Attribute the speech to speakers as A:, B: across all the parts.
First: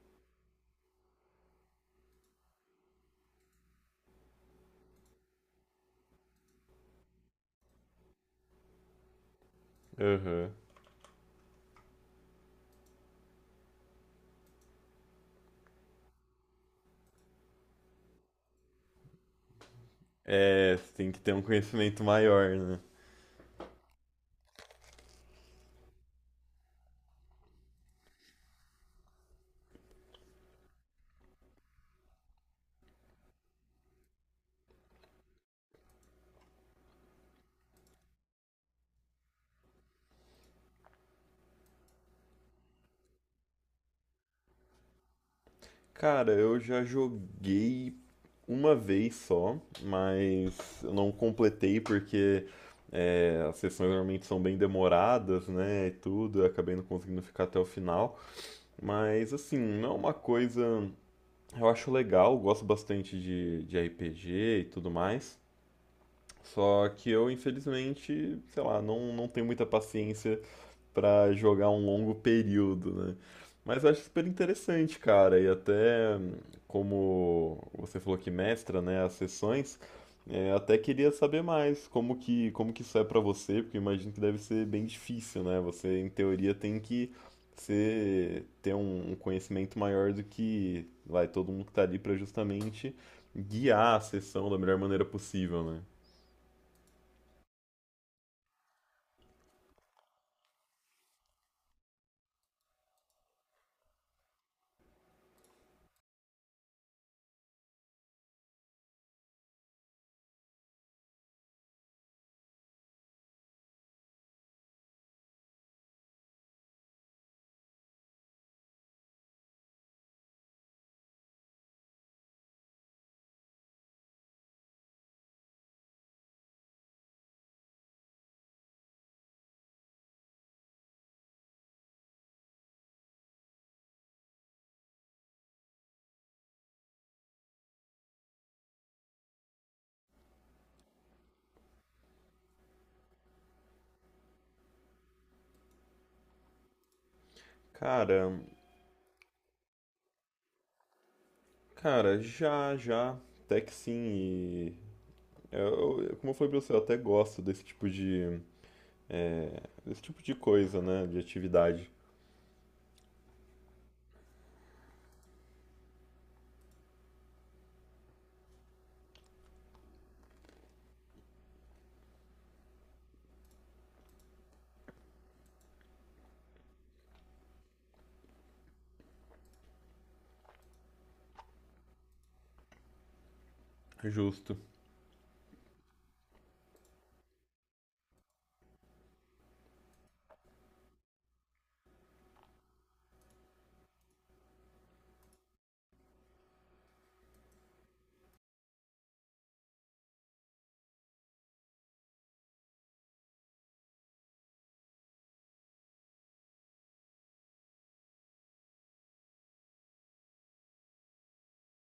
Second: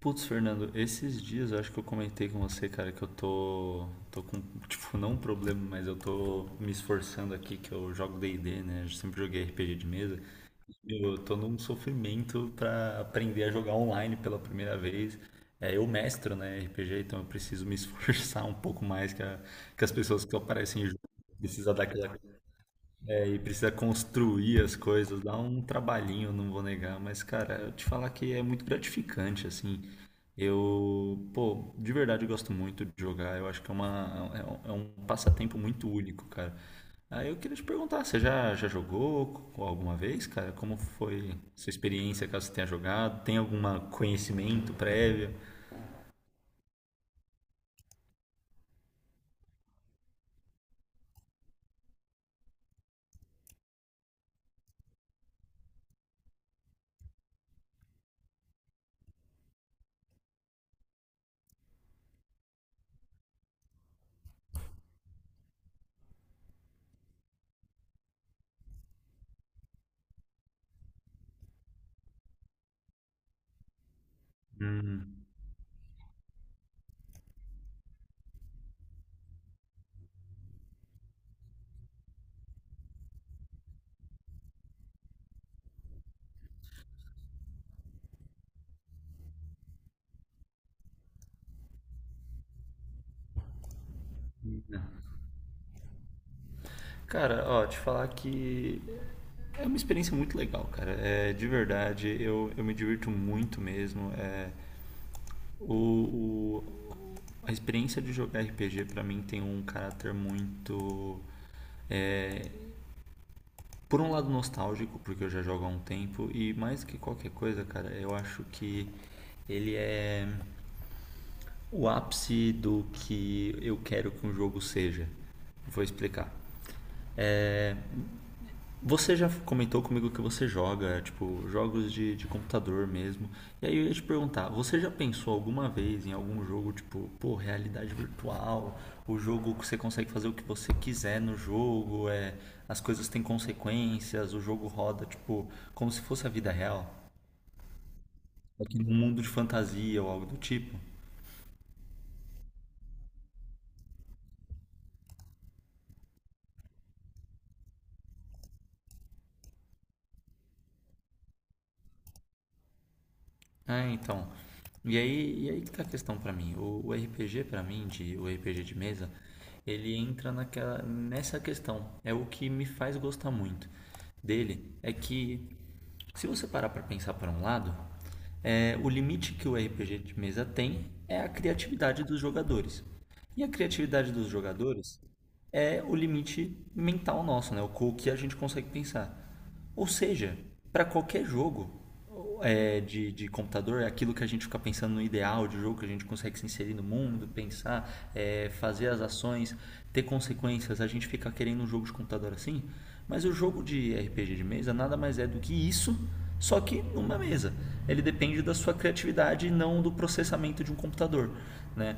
A: Putz, Fernando, esses dias eu acho que eu comentei com você, cara, que eu tô com, tipo, não um problema, mas eu tô me esforçando aqui, que eu jogo D&D, né? Eu sempre joguei RPG de mesa.
B: Aham.
A: Eu tô num sofrimento pra aprender a jogar online pela primeira vez. É, eu mestro, né, RPG, então eu preciso me esforçar um pouco mais que as pessoas que
B: É,
A: aparecem
B: você
A: junto.
B: tem que ter um
A: Precisa dar
B: conhecimento
A: aquela
B: maior, né?
A: é, e precisa construir as coisas, dá um trabalhinho, não vou negar, mas cara, eu te falar que é muito gratificante, assim. Eu, pô, de verdade eu gosto muito de jogar, eu acho que é um passatempo muito único, cara. Aí eu queria te perguntar, você já jogou alguma vez, cara? Como foi sua experiência, caso você tenha jogado? Tem algum conhecimento prévio?
B: Cara, eu já joguei uma vez só, mas eu não completei porque as sessões normalmente são bem demoradas, né? E tudo, eu acabei não conseguindo ficar até o final. Mas assim, não é uma coisa. Eu acho legal, gosto bastante de RPG e tudo mais. Só que eu, infelizmente, sei lá, não tenho muita paciência para jogar um longo período, né? Mas eu acho super interessante, cara. E até como você falou que mestra, né, as sessões, até queria saber mais como que isso é para você, porque eu imagino que deve ser bem difícil, né? Você em teoria tem que ser ter um, um conhecimento maior do que vai todo mundo que tá ali para justamente guiar a sessão da melhor maneira possível, né?
A: Cara, ó, te falar que é uma experiência muito legal, cara. É, de verdade, eu me divirto muito mesmo. O, o- a experiência de jogar RPG pra mim tem um caráter muito. Por um lado, nostálgico, porque eu já jogo há um tempo, e mais que qualquer coisa, cara, eu acho que ele é o ápice do que eu quero que um jogo seja. Vou explicar. É, você já comentou comigo que você joga, é, tipo, jogos de computador mesmo. E aí eu ia te perguntar, você já pensou alguma vez em algum jogo, tipo, pô, realidade virtual, o jogo que você consegue fazer o que você quiser no jogo, é, as coisas têm consequências, o jogo roda, tipo, como se fosse a vida real?
B: Cara,
A: Aqui num mundo de fantasia ou algo do tipo?
B: cara, até que sim. Como eu falei pra você, eu até gosto desse tipo de, é, desse tipo de coisa, né? De atividade.
A: Ah, então. E aí que tá a questão pra mim. O RPG pra mim, de, o RPG de mesa, ele entra naquela, nessa questão. É o que me faz gostar muito dele. É que, se você parar pra pensar por um lado, é, o limite que o RPG de mesa tem é a criatividade dos jogadores. E a criatividade dos
B: Justo.
A: jogadores é o limite mental nosso, né? O que a gente consegue pensar. Ou seja, para qualquer jogo, é, de computador é aquilo que a gente fica pensando no ideal de jogo, que a gente consegue se inserir no mundo, pensar, é, fazer as ações, ter consequências. A gente fica querendo um jogo de computador assim, mas o jogo de RPG de mesa nada mais é do que isso, só que numa mesa. Ele depende da sua criatividade e não do processamento de um computador, né?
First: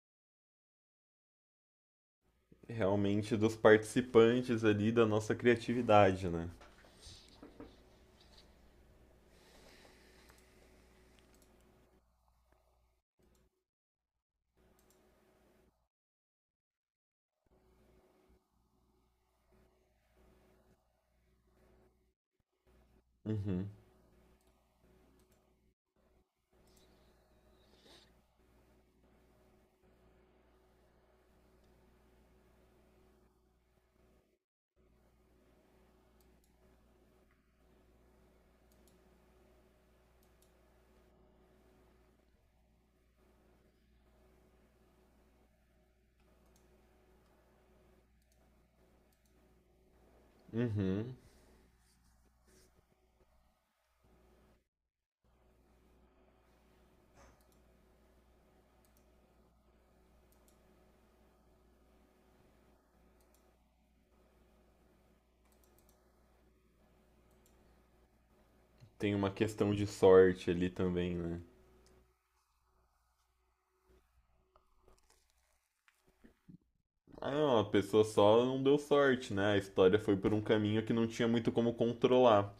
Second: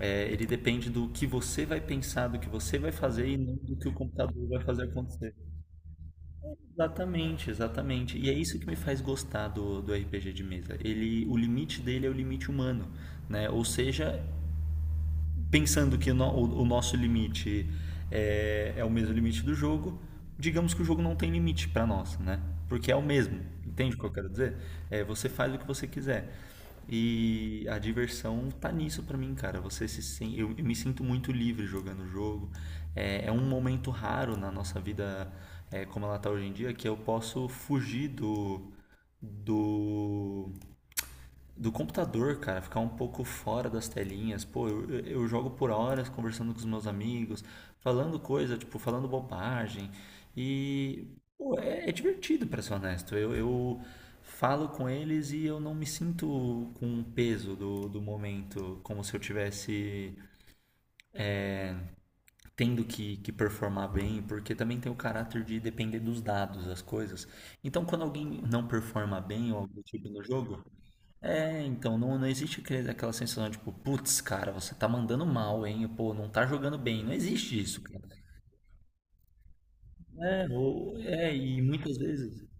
A: É, ele depende do que você vai pensar, do que você vai fazer
B: Realmente
A: e
B: dos
A: não do que o computador vai
B: participantes
A: fazer
B: ali, da nossa
A: acontecer.
B: criatividade, né?
A: Exatamente, exatamente. E é isso que me faz gostar do RPG de mesa. Ele, o limite dele é o limite humano, né? Ou seja, pensando que o nosso limite é o mesmo limite do jogo, digamos que o jogo não tem limite para nós, né? Porque é o mesmo.
B: Uhum.
A: Entende o que eu quero dizer? É, você faz o que você quiser. E a diversão tá nisso para mim, cara. Você se sen- Eu, me sinto muito livre jogando o jogo. É, é um momento raro na nossa vida, é, como ela tá hoje em dia, que eu posso fugir do do computador, cara, ficar um pouco fora das telinhas. Pô, eu jogo por horas conversando com os meus amigos, falando coisa, tipo, falando bobagem. E,
B: Uhum.
A: pô, é, é divertido, pra ser honesto. Eu falo com eles e eu não me sinto com o peso do momento, como se eu tivesse tendo que performar bem, porque também tem o caráter de depender dos dados, das coisas. Então, quando alguém não
B: Tem
A: performa
B: uma
A: bem ou algo
B: questão
A: do
B: de
A: tipo no
B: sorte
A: jogo.
B: ali também, né?
A: É, então, não existe aquela sensação tipo, putz, cara, você tá mandando mal, hein? Pô, não tá jogando bem. Não
B: Ah, não,
A: existe
B: a
A: isso,
B: pessoa
A: cara.
B: só não deu sorte, né? A história foi por um
A: É,
B: caminho que não tinha
A: é,
B: muito
A: e
B: como
A: muitas vezes.
B: controlar.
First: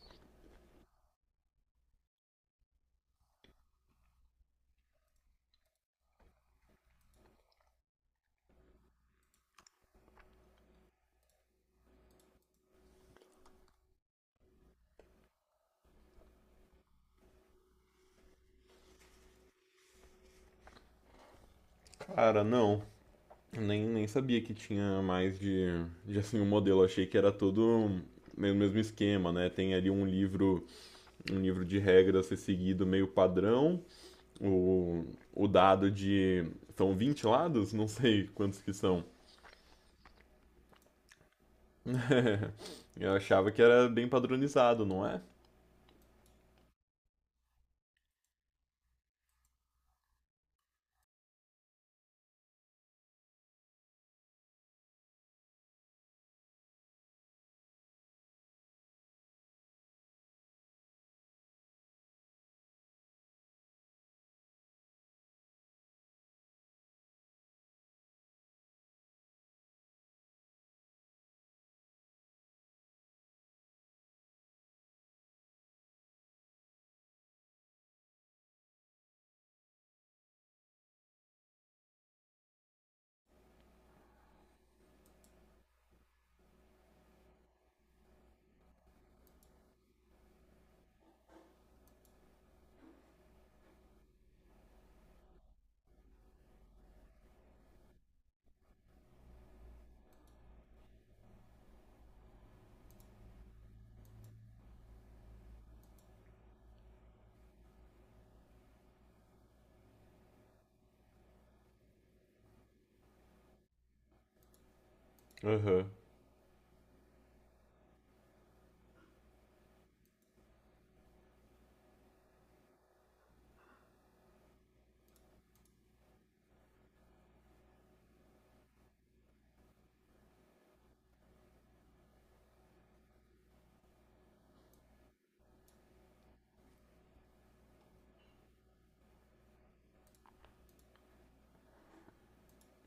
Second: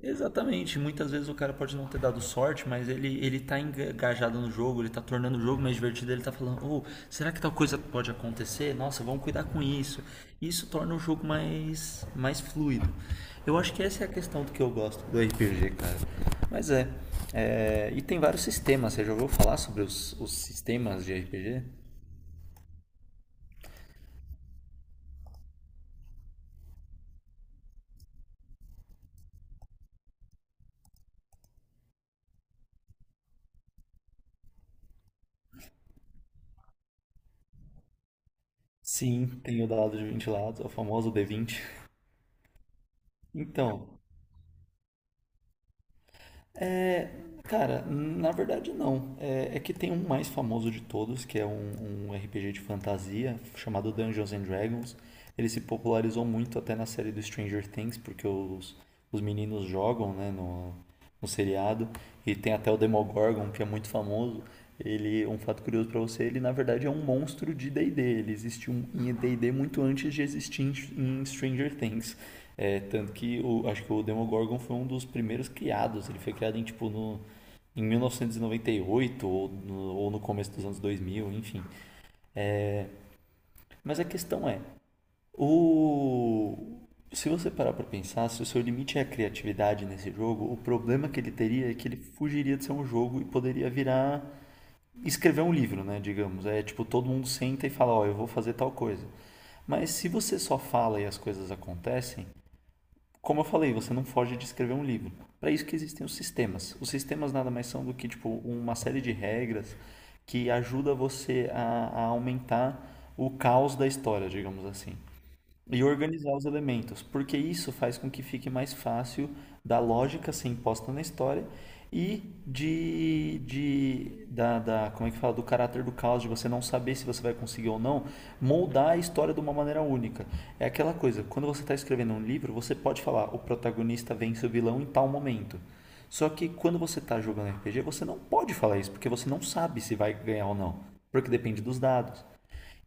A: Exatamente, muitas vezes o cara pode não ter dado sorte, mas ele tá engajado no jogo, ele tá tornando o jogo mais divertido, ele tá falando, oh, será que tal coisa pode acontecer? Nossa, vamos cuidar com isso. Isso torna o jogo mais fluido. Eu acho que essa é a questão do que eu gosto do RPG, cara. Mas e tem vários sistemas, você já ouviu falar sobre os sistemas de RPG?
B: Cara, não. Nem sabia que tinha mais de assim, um modelo. Achei que era todo o mesmo esquema, né? Tem ali um livro de regras a ser seguido meio padrão, o, o dado de. São 20 lados? Não sei quantos que são.
A: Sim, tem o dado de vinte lados, o famoso d vinte.
B: Eu achava que era
A: Então,
B: bem padronizado, não é?
A: é, cara, na verdade não. É, é que tem um mais famoso de todos, que é um RPG de fantasia chamado Dungeons and Dragons. Ele se popularizou muito até na série do Stranger Things, porque os meninos jogam, né, no, um seriado. E tem até o Demogorgon, que é muito famoso. Ele, um fato curioso pra você, ele na verdade é um monstro de D&D. Ele existiu em D&D muito antes de existir em Stranger Things. É, tanto que o, acho que o Demogorgon foi um dos primeiros criados. Ele foi criado em tipo em 1998 ou no começo dos anos 2000, enfim. Mas a questão é, o... Se você parar para pensar, se o seu limite é a criatividade nesse jogo, o problema que ele teria é que ele fugiria de ser um jogo e poderia virar escrever um livro, né? Digamos. É tipo, todo mundo senta e fala: ó, eu vou fazer tal coisa. Mas se você só fala e as coisas acontecem, como eu falei, você não foge de escrever um livro. Para isso que existem os sistemas. Os sistemas nada mais são do que tipo uma série de regras que ajuda você a aumentar o caos da história, digamos assim.
B: Aham,
A: E
B: uhum,
A: organizar os elementos, porque isso faz com que fique mais fácil da lógica ser imposta na história e de como é que fala, do caráter do caos, de você não saber se você vai conseguir ou não, moldar a história de uma maneira única. É aquela coisa, quando você está escrevendo um livro, você pode falar, o protagonista vence o vilão em tal momento. Só que quando você está jogando RPG, você não pode falar isso, porque você não sabe se vai ganhar ou não, porque depende dos dados.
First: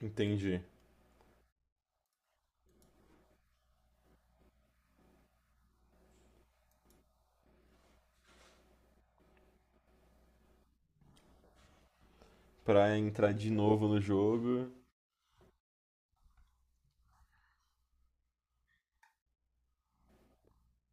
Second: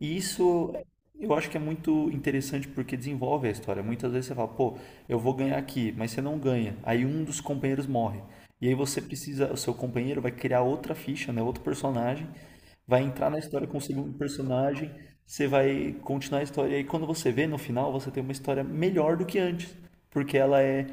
A: E
B: entendi.
A: isso eu acho que é muito interessante porque desenvolve a história. Muitas vezes você fala, pô, eu vou ganhar aqui, mas você não ganha. Aí um dos companheiros morre. E aí você precisa, o seu companheiro vai criar outra ficha, né, outro personagem,
B: Pra
A: vai entrar
B: entrar
A: na
B: de
A: história com o
B: novo no
A: segundo
B: jogo.
A: personagem, você vai continuar a história. E aí quando você vê no final, você tem uma história melhor do que antes, porque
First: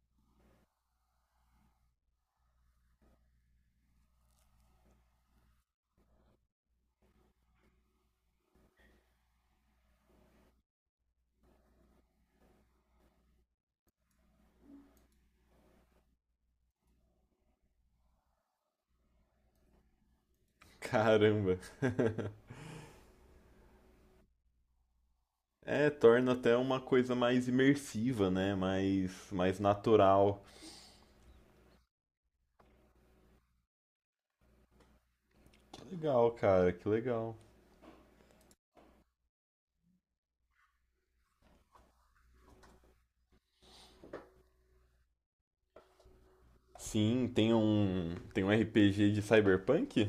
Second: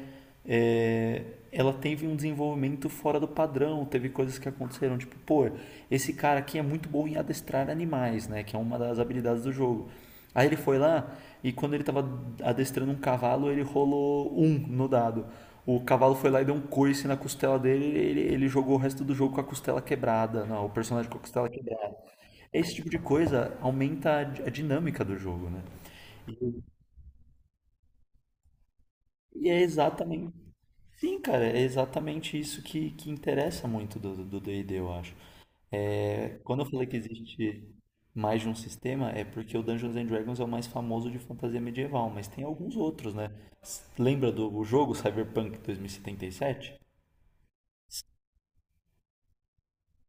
A: é, ela teve um desenvolvimento fora do padrão, teve coisas que aconteceram, tipo, pô, esse cara aqui é muito bom em adestrar animais, né, que é uma das habilidades do jogo. Aí ele foi lá e quando ele estava adestrando um cavalo, ele rolou um no dado. O cavalo foi lá e deu um coice na costela dele, ele jogou o resto do jogo com a costela quebrada, não, o personagem com a costela
B: Caramba.
A: quebrada. Esse tipo de coisa aumenta a a dinâmica do jogo, né?
B: É, torna até
A: E
B: uma coisa mais imersiva, né? Mais,
A: e
B: mais
A: é exatamente
B: natural.
A: Sim, cara, é exatamente isso que interessa muito do D&D, eu acho.
B: Que legal,
A: É, quando eu
B: cara,
A: falei
B: que
A: que
B: legal.
A: existe mais de um sistema, é porque o Dungeons and Dragons é o mais famoso de fantasia medieval, mas tem alguns outros, né? Lembra do o jogo Cyberpunk 2077?
B: Sim, tem um RPG de Cyberpunk?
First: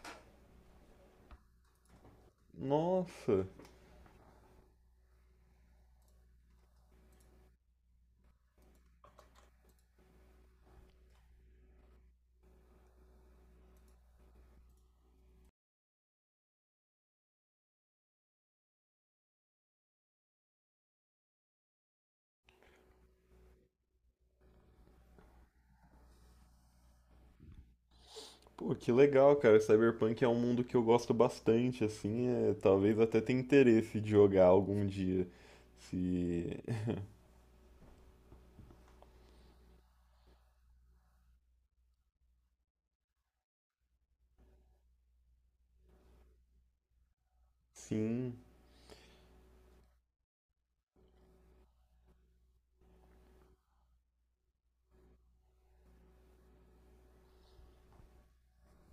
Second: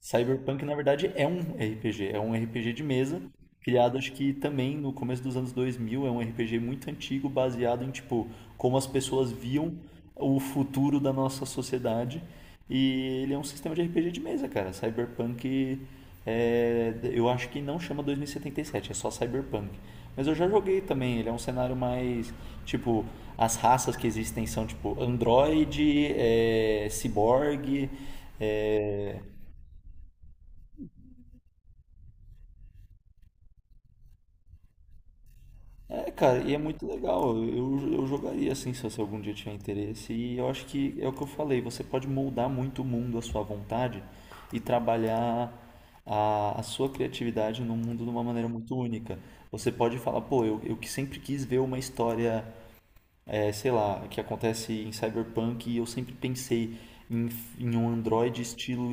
A: Cyberpunk, na verdade, é um RPG de mesa,
B: Nossa.
A: criado acho que também no começo dos anos 2000, é um RPG muito antigo, baseado em tipo como as pessoas viam o futuro da nossa sociedade. E ele é um sistema de RPG de mesa, cara. Cyberpunk é, eu acho que não chama 2077, é só Cyberpunk. Mas eu já joguei também, ele é um cenário mais. Tipo, as raças que existem são tipo Android, é, Cyborg,
B: Pô, que
A: é,
B: legal, cara. Cyberpunk é um mundo que eu gosto bastante, assim, é, talvez até tenha interesse de jogar algum dia.
A: é, cara, e
B: Se
A: é muito legal. Eu jogaria assim se você algum dia tiver interesse. E eu acho que é o que eu falei, você pode moldar muito o mundo à sua vontade e trabalhar a sua criatividade no mundo de uma
B: sim,
A: maneira muito única. Você pode falar, pô, eu que sempre quis ver uma história, é, sei lá, que acontece em Cyberpunk e eu sempre pensei em, em um androide estilo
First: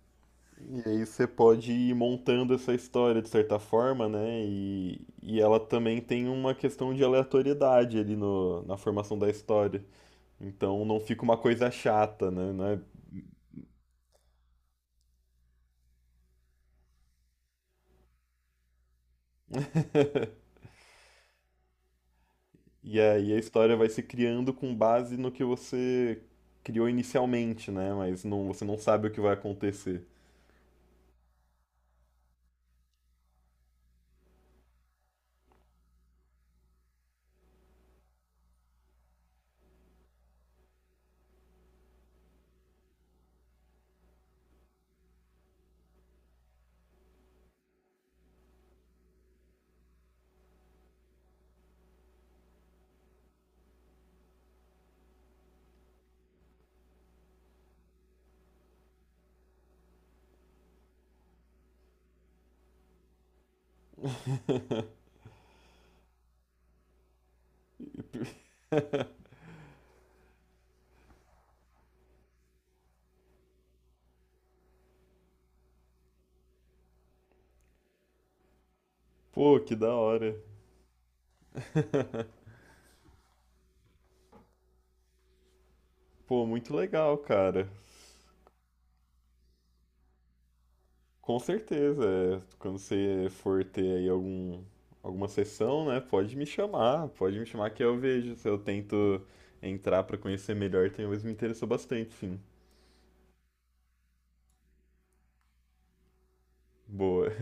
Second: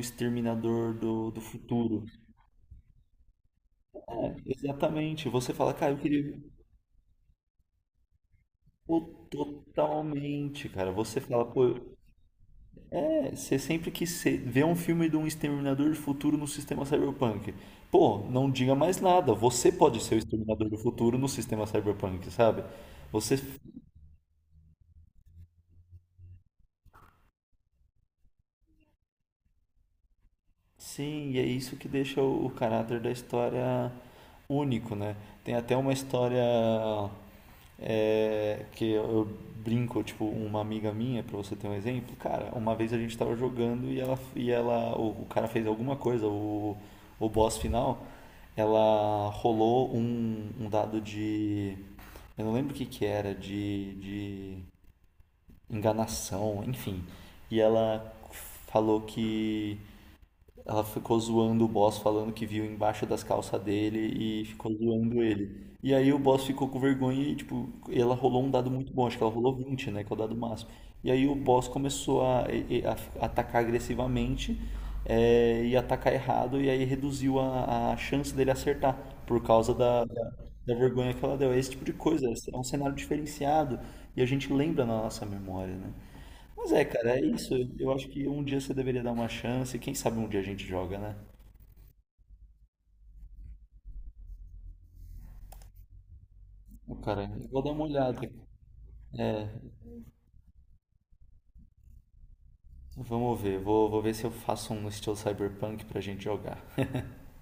B: e
A: Exterminador
B: aí você
A: do
B: pode ir
A: futuro.
B: montando essa história de certa forma, né?
A: É, exatamente.
B: E
A: Você
B: ela
A: fala, cara, eu
B: também tem
A: queria.
B: uma questão de aleatoriedade ali no, na
A: Pô,
B: formação da história.
A: totalmente,
B: Então
A: cara.
B: não
A: Você
B: fica uma
A: fala,
B: coisa
A: pô,
B: chata, né? Não é.
A: é, você sempre que cê vê um filme de um exterminador do futuro no sistema cyberpunk. Pô, não diga mais nada. Você pode ser o exterminador do futuro no sistema cyberpunk, sabe?
B: E aí
A: Você
B: a história vai se criando com base no que você criou inicialmente, né? Mas não, você não sabe o que vai acontecer.
A: sim, e é isso que deixa o caráter da história único, né? Tem até uma história é, que eu brinco, tipo, uma amiga minha, pra você ter um exemplo, cara, uma vez a gente tava jogando e ela o cara fez alguma coisa, o boss final, ela rolou um dado eu não lembro o que que era, de enganação, enfim, e ela falou que ela ficou zoando o boss, falando que viu embaixo das calças dele e ficou zoando ele. E aí o boss ficou com vergonha e, tipo, ela rolou um dado muito bom, acho que ela rolou 20 né, que é o dado máximo. E aí o boss começou a, atacar agressivamente é, e atacar errado, e aí reduziu a chance dele acertar por
B: Pô,
A: causa
B: que da
A: da, da,
B: hora.
A: da vergonha que ela deu. É esse tipo de coisa, é um cenário diferenciado e a gente lembra na nossa memória, né?
B: Pô,
A: Mas
B: muito
A: é,
B: legal,
A: cara, é isso.
B: cara.
A: Eu acho que um dia você deveria dar uma chance. Quem sabe um dia a gente joga, né?
B: Com certeza. É, quando você for ter aí algum, alguma sessão, né? Pode me
A: Ô,
B: chamar.
A: cara,
B: Pode me
A: eu vou
B: chamar
A: dar
B: que
A: uma
B: eu
A: olhada.
B: vejo. Se eu tento entrar pra conhecer melhor, talvez me interessou bastante, sim.
A: Vamos ver. Vou ver se eu faço um no estilo Cyberpunk pra gente jogar.
B: Boa.